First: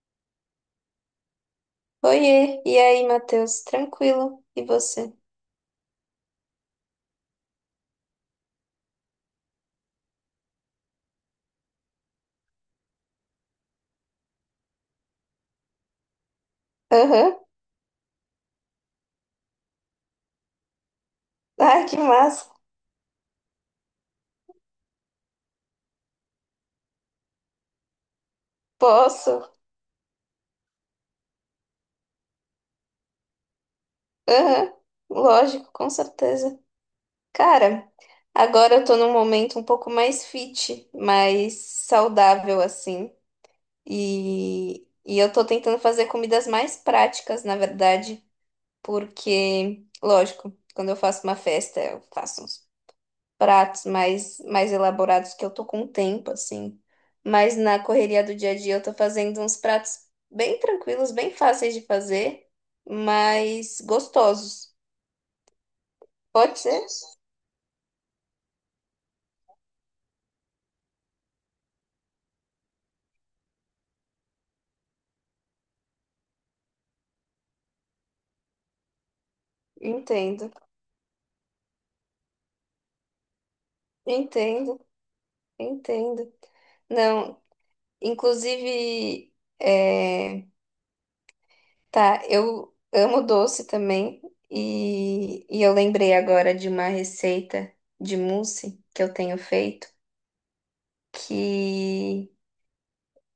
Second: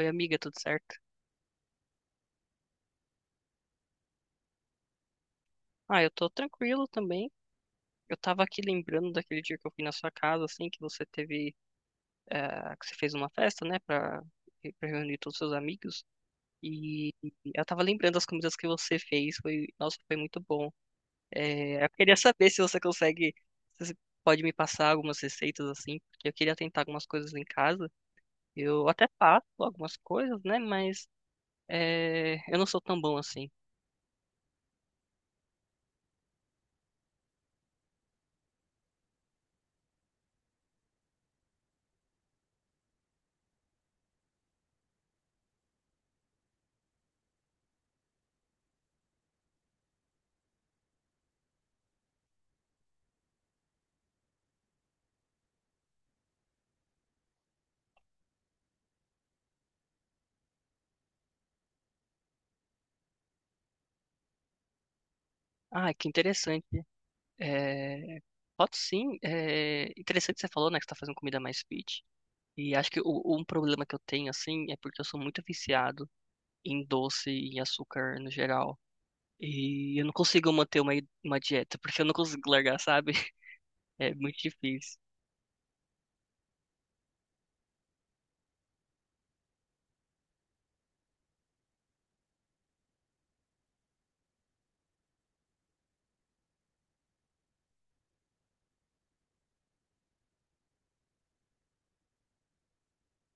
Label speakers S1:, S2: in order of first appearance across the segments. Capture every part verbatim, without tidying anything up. S1: Oi, amiga, tudo certo?
S2: Oiê, e aí, Matheus? Tranquilo? E você?
S1: Ah, eu tô tranquilo também. Eu tava aqui lembrando daquele dia que eu fui na sua casa, assim, que você teve, eh, que você fez uma festa, né, pra, pra reunir todos os seus amigos. E
S2: Aham.
S1: eu tava lembrando das comidas que você fez. Foi, nossa, foi muito bom. Eh,
S2: Ai,
S1: eu
S2: que
S1: queria saber
S2: massa.
S1: se você consegue, se você pode me passar algumas receitas, assim, porque eu queria tentar algumas coisas em casa. Eu até faço
S2: Posso?
S1: algumas coisas, né, mas eh, eu não sou tão bom assim.
S2: Aham. Lógico, com certeza. Cara, agora eu tô num momento um pouco mais fit, mais saudável, assim. E, e eu tô tentando fazer comidas mais práticas, na verdade, porque, lógico, quando eu faço uma festa, eu faço uns pratos mais, mais elaborados que eu tô com tempo, assim. Mas na correria do dia a dia eu tô fazendo uns pratos bem tranquilos, bem fáceis de fazer, mas gostosos.
S1: Ah, que
S2: Pode
S1: interessante.
S2: ser?
S1: Eh, Pode sim. É interessante que você falou, né, que você tá fazendo comida mais fit. E acho que o, um problema que eu tenho, assim, é porque eu sou muito viciado em doce e em açúcar no geral. E eu não consigo
S2: Entendo,
S1: manter uma, uma dieta, porque eu não consigo largar, sabe? É muito
S2: entendo,
S1: difícil.
S2: entendo. Não, inclusive, é, tá, eu amo doce também e, e eu lembrei agora de uma receita de mousse que eu tenho feito que...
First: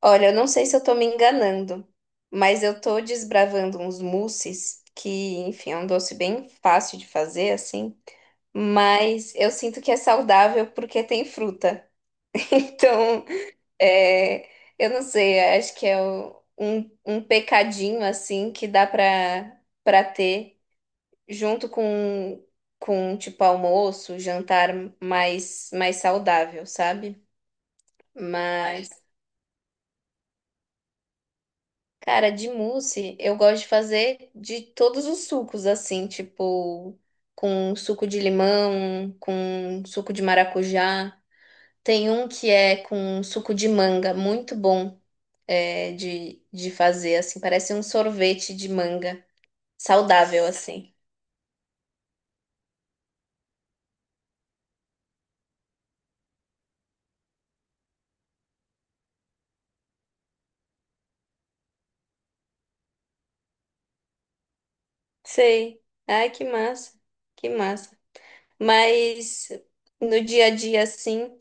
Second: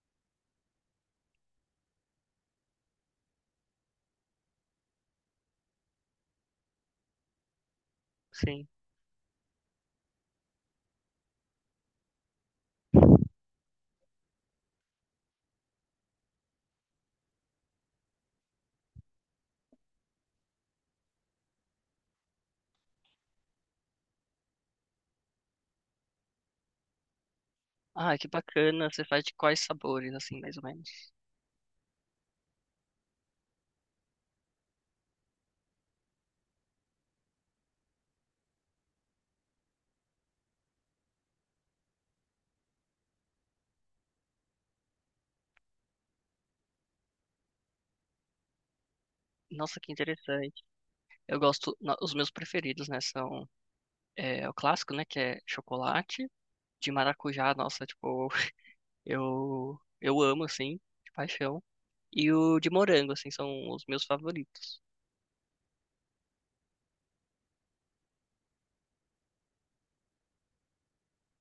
S2: Olha, eu não sei se eu tô me enganando, mas eu tô desbravando uns mousses, que, enfim, é um doce bem fácil de fazer, assim,
S1: Sim.
S2: mas eu sinto que é saudável porque tem fruta. Então, é, eu não sei, acho que é o- um, um pecadinho, assim, que dá pra, pra ter junto com, com, tipo, almoço, jantar mais, mais saudável, sabe?
S1: Ah, que bacana.
S2: Mas.
S1: Você faz de quais sabores, assim, mais ou menos?
S2: Cara, de mousse, eu gosto de fazer de todos os sucos, assim, tipo, com suco de limão, com suco de maracujá. Tem um que é com suco de manga, muito bom, é, de, de fazer, assim, parece um sorvete de manga,
S1: Nossa, que
S2: saudável,
S1: interessante.
S2: assim.
S1: Eu gosto, no- os meus preferidos, né, são é, o clássico, né, que é chocolate, de maracujá. Nossa, tipo, eu, eu amo, assim, de paixão. E o de morango, assim, são os meus favoritos.
S2: Sei. Ai, que massa, que massa. Mas no dia a dia, assim,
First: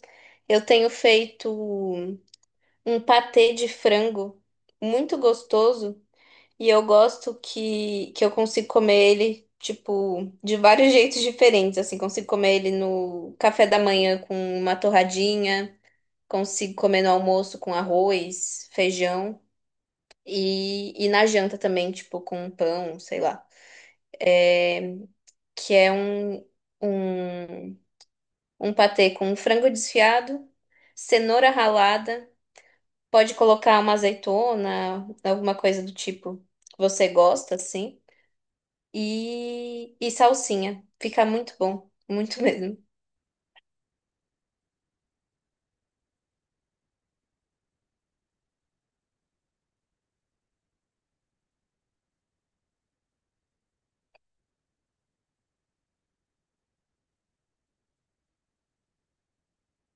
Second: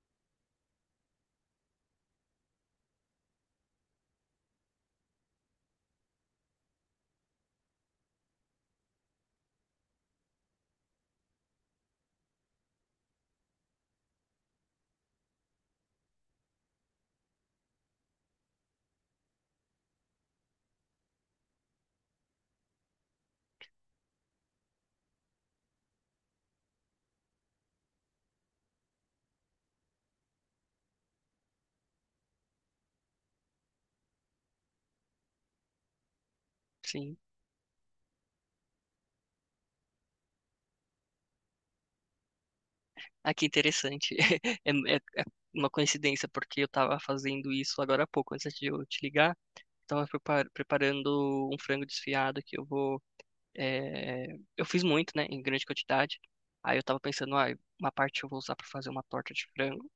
S2: eu tenho feito um patê de frango muito gostoso. E eu gosto que, que eu consigo comer ele, tipo, de vários jeitos diferentes. Assim, consigo comer ele no café da manhã com uma torradinha, consigo comer no almoço com arroz, feijão e, e na janta também, tipo, com um pão, sei lá. É, que é um, um, um patê com frango desfiado, cenoura ralada, pode colocar uma azeitona, alguma coisa do tipo que você
S1: Sim.
S2: gosta, assim. e, e salsinha. Fica muito bom, muito mesmo.
S1: Ah, que interessante. É, é- é uma coincidência, porque eu tava fazendo isso agora há pouco, antes de eu te ligar. Tava prepar- preparando um frango desfiado que eu vou. é, Eu fiz muito, né, em grande quantidade. Aí eu tava pensando, ah, uma parte eu vou usar pra fazer uma torta de frango,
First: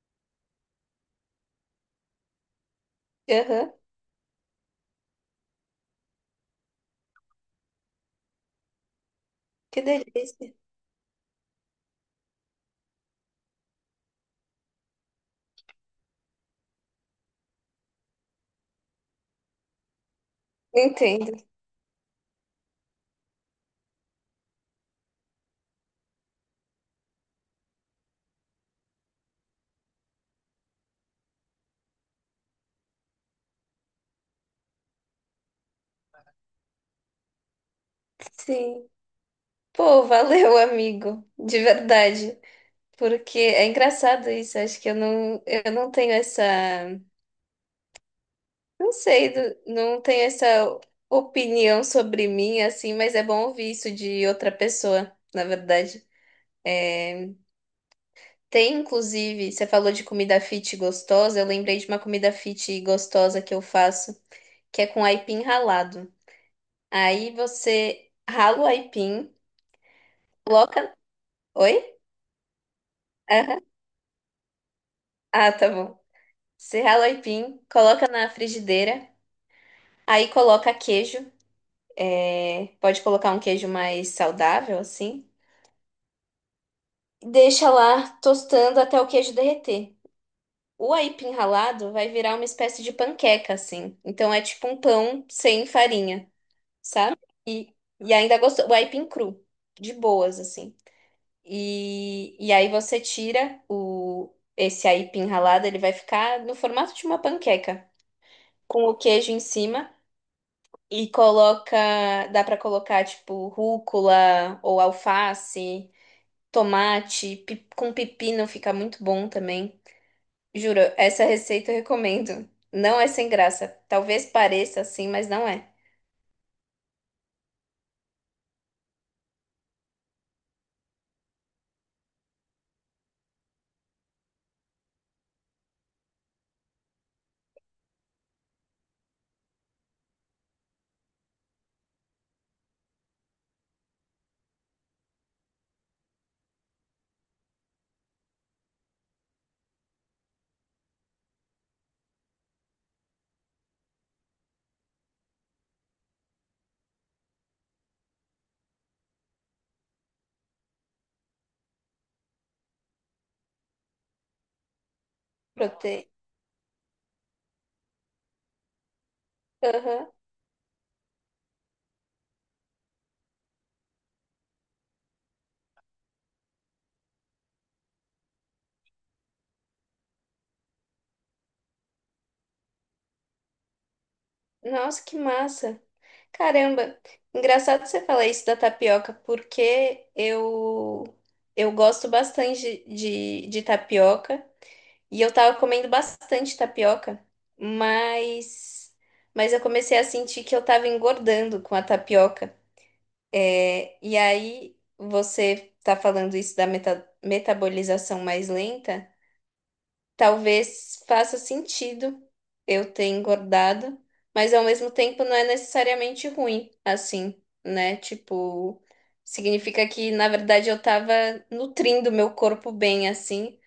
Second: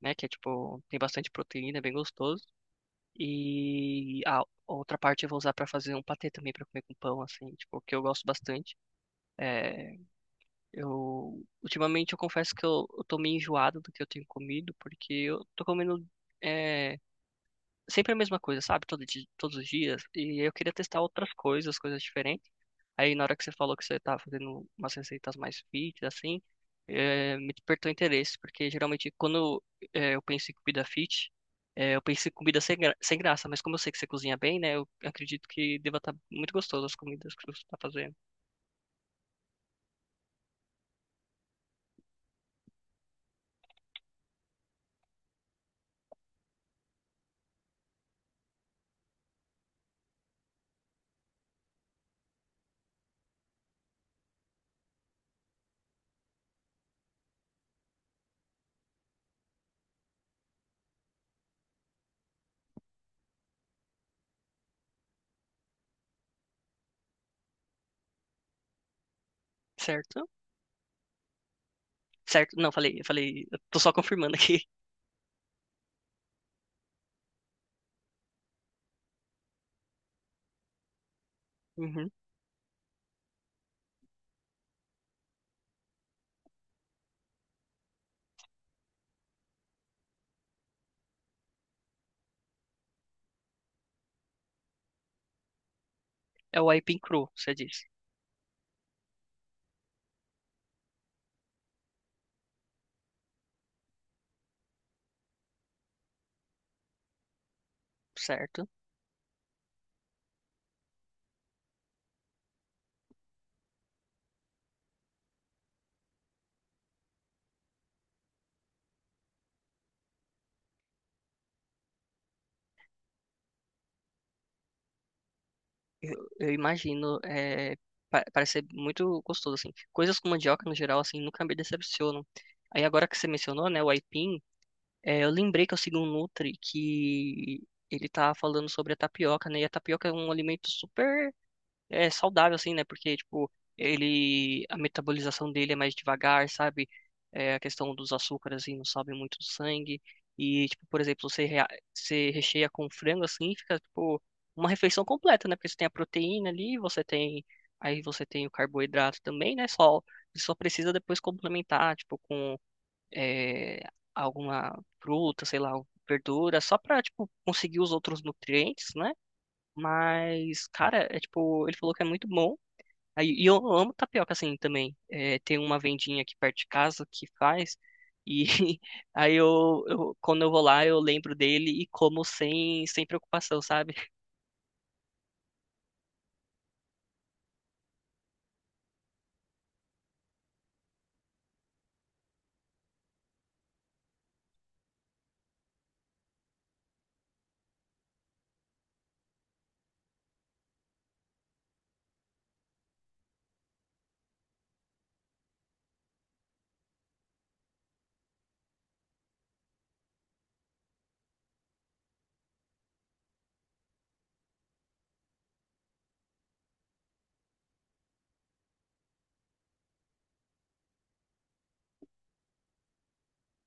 S1: né, que é tipo, tem bastante proteína, é bem gostoso.
S2: Aham.
S1: E a outra parte eu vou usar pra fazer um patê também, pra comer com pão, assim, tipo, que eu gosto bastante.
S2: Que
S1: Eh,
S2: delícia.
S1: Eu, ultimamente eu confesso que eu, eu tô meio enjoado do que eu tenho comido, porque eu tô comendo é, sempre a mesma coisa, sabe? Todo di- todos os dias. E eu queria testar outras
S2: Entendo.
S1: coisas, coisas diferentes. Aí na hora que você falou que você tá fazendo umas receitas mais fit, assim, é, me despertou interesse, porque geralmente quando é, eu penso em comida fit, é, eu penso em comida sem, gra- sem graça, mas como eu sei que você cozinha bem, né? Eu acredito que deva estar muito gostoso as comidas que você tá fazendo.
S2: Sim. Pô, valeu, amigo, de verdade. Porque é engraçado isso, acho que eu não, eu não tenho essa, não sei, do- não tenho essa opinião sobre mim, assim, mas é bom ouvir isso de outra pessoa, na verdade. Tem, inclusive, você falou de comida fit gostosa, eu lembrei de uma comida fit gostosa que eu faço, que é com aipim ralado. Aí você rala o aipim,
S1: Certo?
S2: coloca. Oi?
S1: Certo? Não, falei, falei, eu
S2: Aham.
S1: tô só confirmando aqui.
S2: Ah, tá bom. Você rala o aipim, coloca na frigideira, aí coloca queijo.
S1: Uhum.
S2: é, Pode colocar um queijo mais saudável, assim. Deixa lá tostando até o queijo derreter. O aipim ralado vai virar uma espécie de panqueca, assim. Então é tipo um pão sem farinha,
S1: É o aipim
S2: sabe?
S1: cru, você
S2: E,
S1: disse.
S2: e ainda gostoso. O aipim cru, de boas, assim. E, e aí você tira o, esse aipim ralado, ele vai ficar no formato de uma panqueca,
S1: Certo?
S2: com o queijo em cima e coloca, dá pra colocar tipo rúcula ou alface, tomate, pi- com pepino fica muito bom também. Juro, essa receita eu recomendo. Não é sem graça. Talvez pareça assim, mas não é.
S1: Eu imagino, é, pa- parece ser muito gostoso, assim. Coisas com mandioca, no geral, assim, nunca me decepcionam. Aí agora que você mencionou, né, o aipim, é, eu lembrei que eu sigo um Nutri que ele tá falando sobre a tapioca, né? E a tapioca é um alimento super é saudável, assim, né? Porque, tipo, ele, a metabolização dele é mais devagar, sabe? É, a questão dos açúcares, assim, não sobe muito do sangue. E, tipo, por exemplo, você, rea- você recheia com frango, assim, fica, tipo, uma refeição completa, né? Porque você tem a proteína ali, você tem, aí você tem o carboidrato também, né? Só, você só precisa depois complementar, tipo, com é, alguma fruta, sei lá,
S2: Prote...
S1: verdura, só pra, tipo, conseguir os outros nutrientes, né?
S2: Aham.
S1: Mas, cara, é tipo, ele falou que é muito bom. Aí, e eu amo tapioca assim também. É, tem uma vendinha aqui perto de casa que faz. E aí eu, eu- quando eu vou lá, eu lembro dele e como sem, sem preocupação, sabe?
S2: Nossa, que massa! Caramba, engraçado você falar isso da tapioca, porque eu eu gosto bastante de, de, de tapioca e eu tava comendo bastante tapioca, mas mas eu comecei a sentir que eu tava engordando com a tapioca. É, e aí você tá falando isso da meta- metabolização mais lenta. Talvez faça sentido eu ter engordado, mas ao mesmo tempo não é necessariamente ruim, assim, né? Tipo, significa que na verdade eu tava nutrindo meu corpo bem, assim.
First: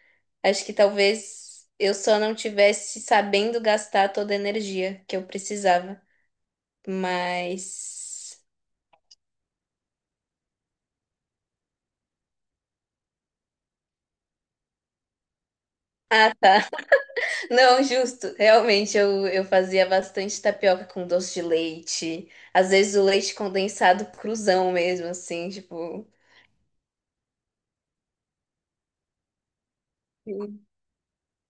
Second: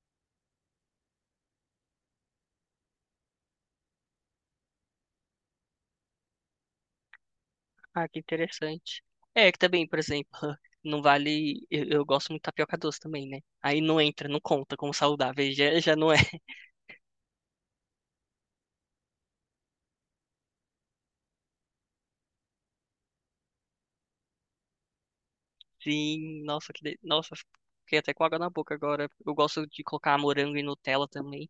S2: Acho que talvez eu só não tivesse sabendo gastar toda a energia que eu precisava, mas.
S1: Ah, que interessante. É, que também, por exemplo, não vale. Eu, eu gosto muito de tapioca doce também, né? Aí não entra, não conta como saudável, aí já, já não é.
S2: Ah, tá. Não, justo. Realmente, eu, eu fazia bastante tapioca com doce de leite. Às vezes o leite condensado cruzão mesmo, assim, tipo.
S1: Sim, nossa, que de... nossa, fiquei até com água na boca agora. Eu gosto de colocar morango e
S2: Sim.
S1: Nutella também.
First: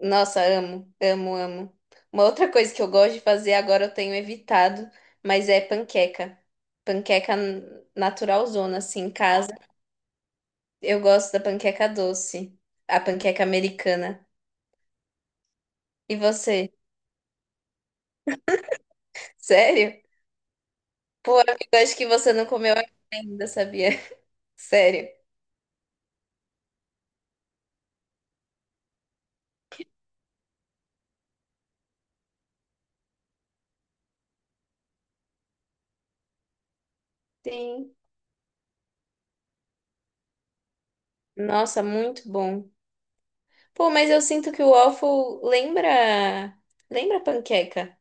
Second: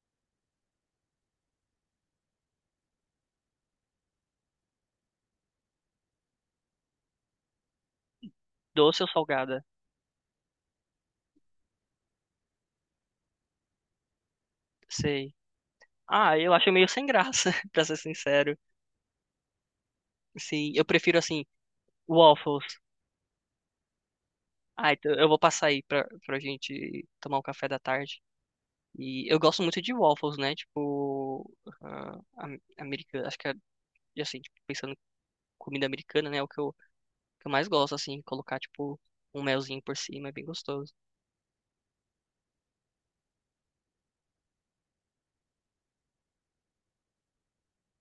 S2: Nossa, amo, amo, amo. Uma outra coisa que eu gosto de fazer agora eu tenho evitado, mas é panqueca. Panqueca naturalzona, assim,
S1: Doce ou
S2: em casa.
S1: salgada?
S2: Eu gosto da panqueca doce, a panqueca americana.
S1: Sei.
S2: E
S1: Ah, eu acho
S2: você?
S1: meio sem graça, pra ser sincero.
S2: Sério?
S1: Sim, eu prefiro
S2: Pô,
S1: assim,
S2: amigo, acho que você não comeu
S1: waffles.
S2: ainda, sabia?
S1: Ah,
S2: Sério.
S1: então eu vou passar aí pra, pra gente tomar um café da tarde. E eu gosto muito de waffles, né? Tipo, ah, am- americana, acho que é, assim, tipo, pensando em comida americana, né? É o que eu, que eu mais
S2: Sim.
S1: gosto, assim, colocar, tipo, um melzinho por cima, é bem gostoso.
S2: Nossa, muito bom. Pô, mas eu sinto que o waffle lembra. Lembra panqueca?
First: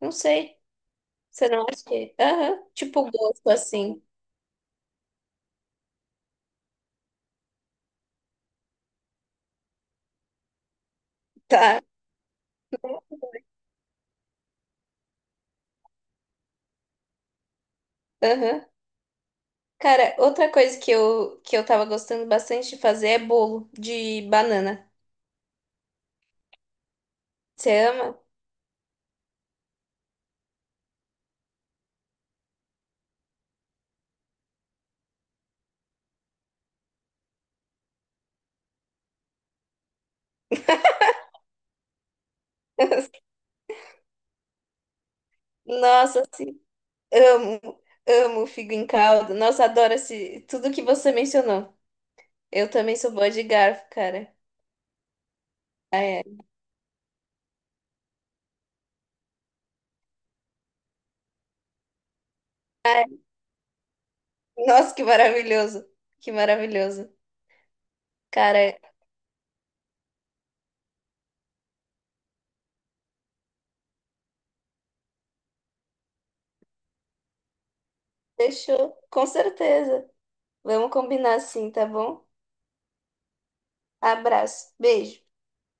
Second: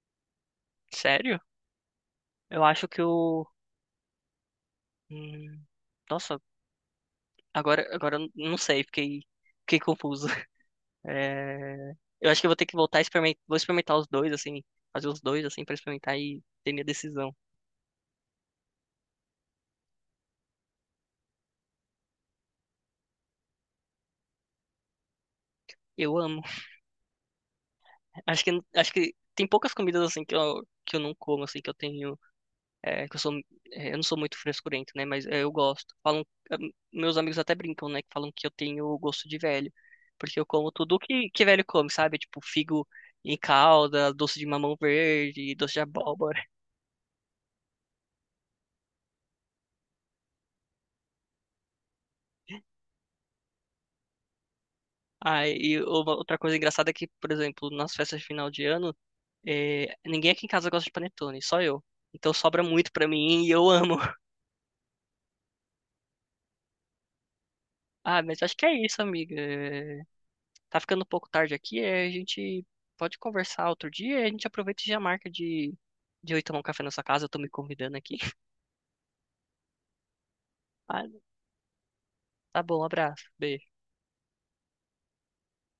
S2: Não sei.
S1: Sério?
S2: Você não acha que... Aham.
S1: Eu acho que
S2: Tipo o
S1: eu.
S2: gosto assim.
S1: hum, Nossa, agora, agora eu não sei, fiquei, fiquei confuso.
S2: Tá.
S1: É, Eu acho que eu vou ter que voltar a experimentar, vou experimentar os dois, assim, fazer os dois, assim, pra experimentar e ter minha decisão.
S2: Aham. Cara, outra coisa que eu, que eu tava gostando bastante de fazer é bolo de banana.
S1: Eu amo.
S2: Você ama?
S1: Acho que, acho que tem poucas comidas, assim, que eu, que eu não como, assim, que eu tenho, é, que eu sou, é, eu não sou muito frescurento, né, mas é, eu gosto. Falam, é, meus amigos até brincam, né, que falam que eu tenho gosto de velho, porque eu como tudo que, que velho come, sabe? Tipo, figo em calda, doce de mamão verde, doce de
S2: Nossa,
S1: abóbora.
S2: amo. Amo figo em caldo. Nossa, adoro esse, tudo que você mencionou. Eu também sou boa de garfo, cara.
S1: Ah, e uma-
S2: Ai,
S1: outra
S2: ai.
S1: coisa engraçada é que, por exemplo, nas festas de final de ano, é, ninguém aqui em casa gosta de panetone, só eu. Então sobra muito pra
S2: Ai,
S1: mim e eu amo.
S2: nossa, que maravilhoso. Que maravilhoso.
S1: Ah, mas acho que é
S2: Cara,
S1: isso, amiga. É, tá ficando um pouco tarde aqui, é, a gente pode conversar outro dia, a gente aproveita e já marca de, de eu ir tomar um café na sua casa, eu tô me convidando aqui.
S2: fechou. Com certeza. Vamos
S1: Ah,
S2: combinar sim, tá bom?
S1: tá bom, um abraço, beijo.
S2: Abraço. Beijo.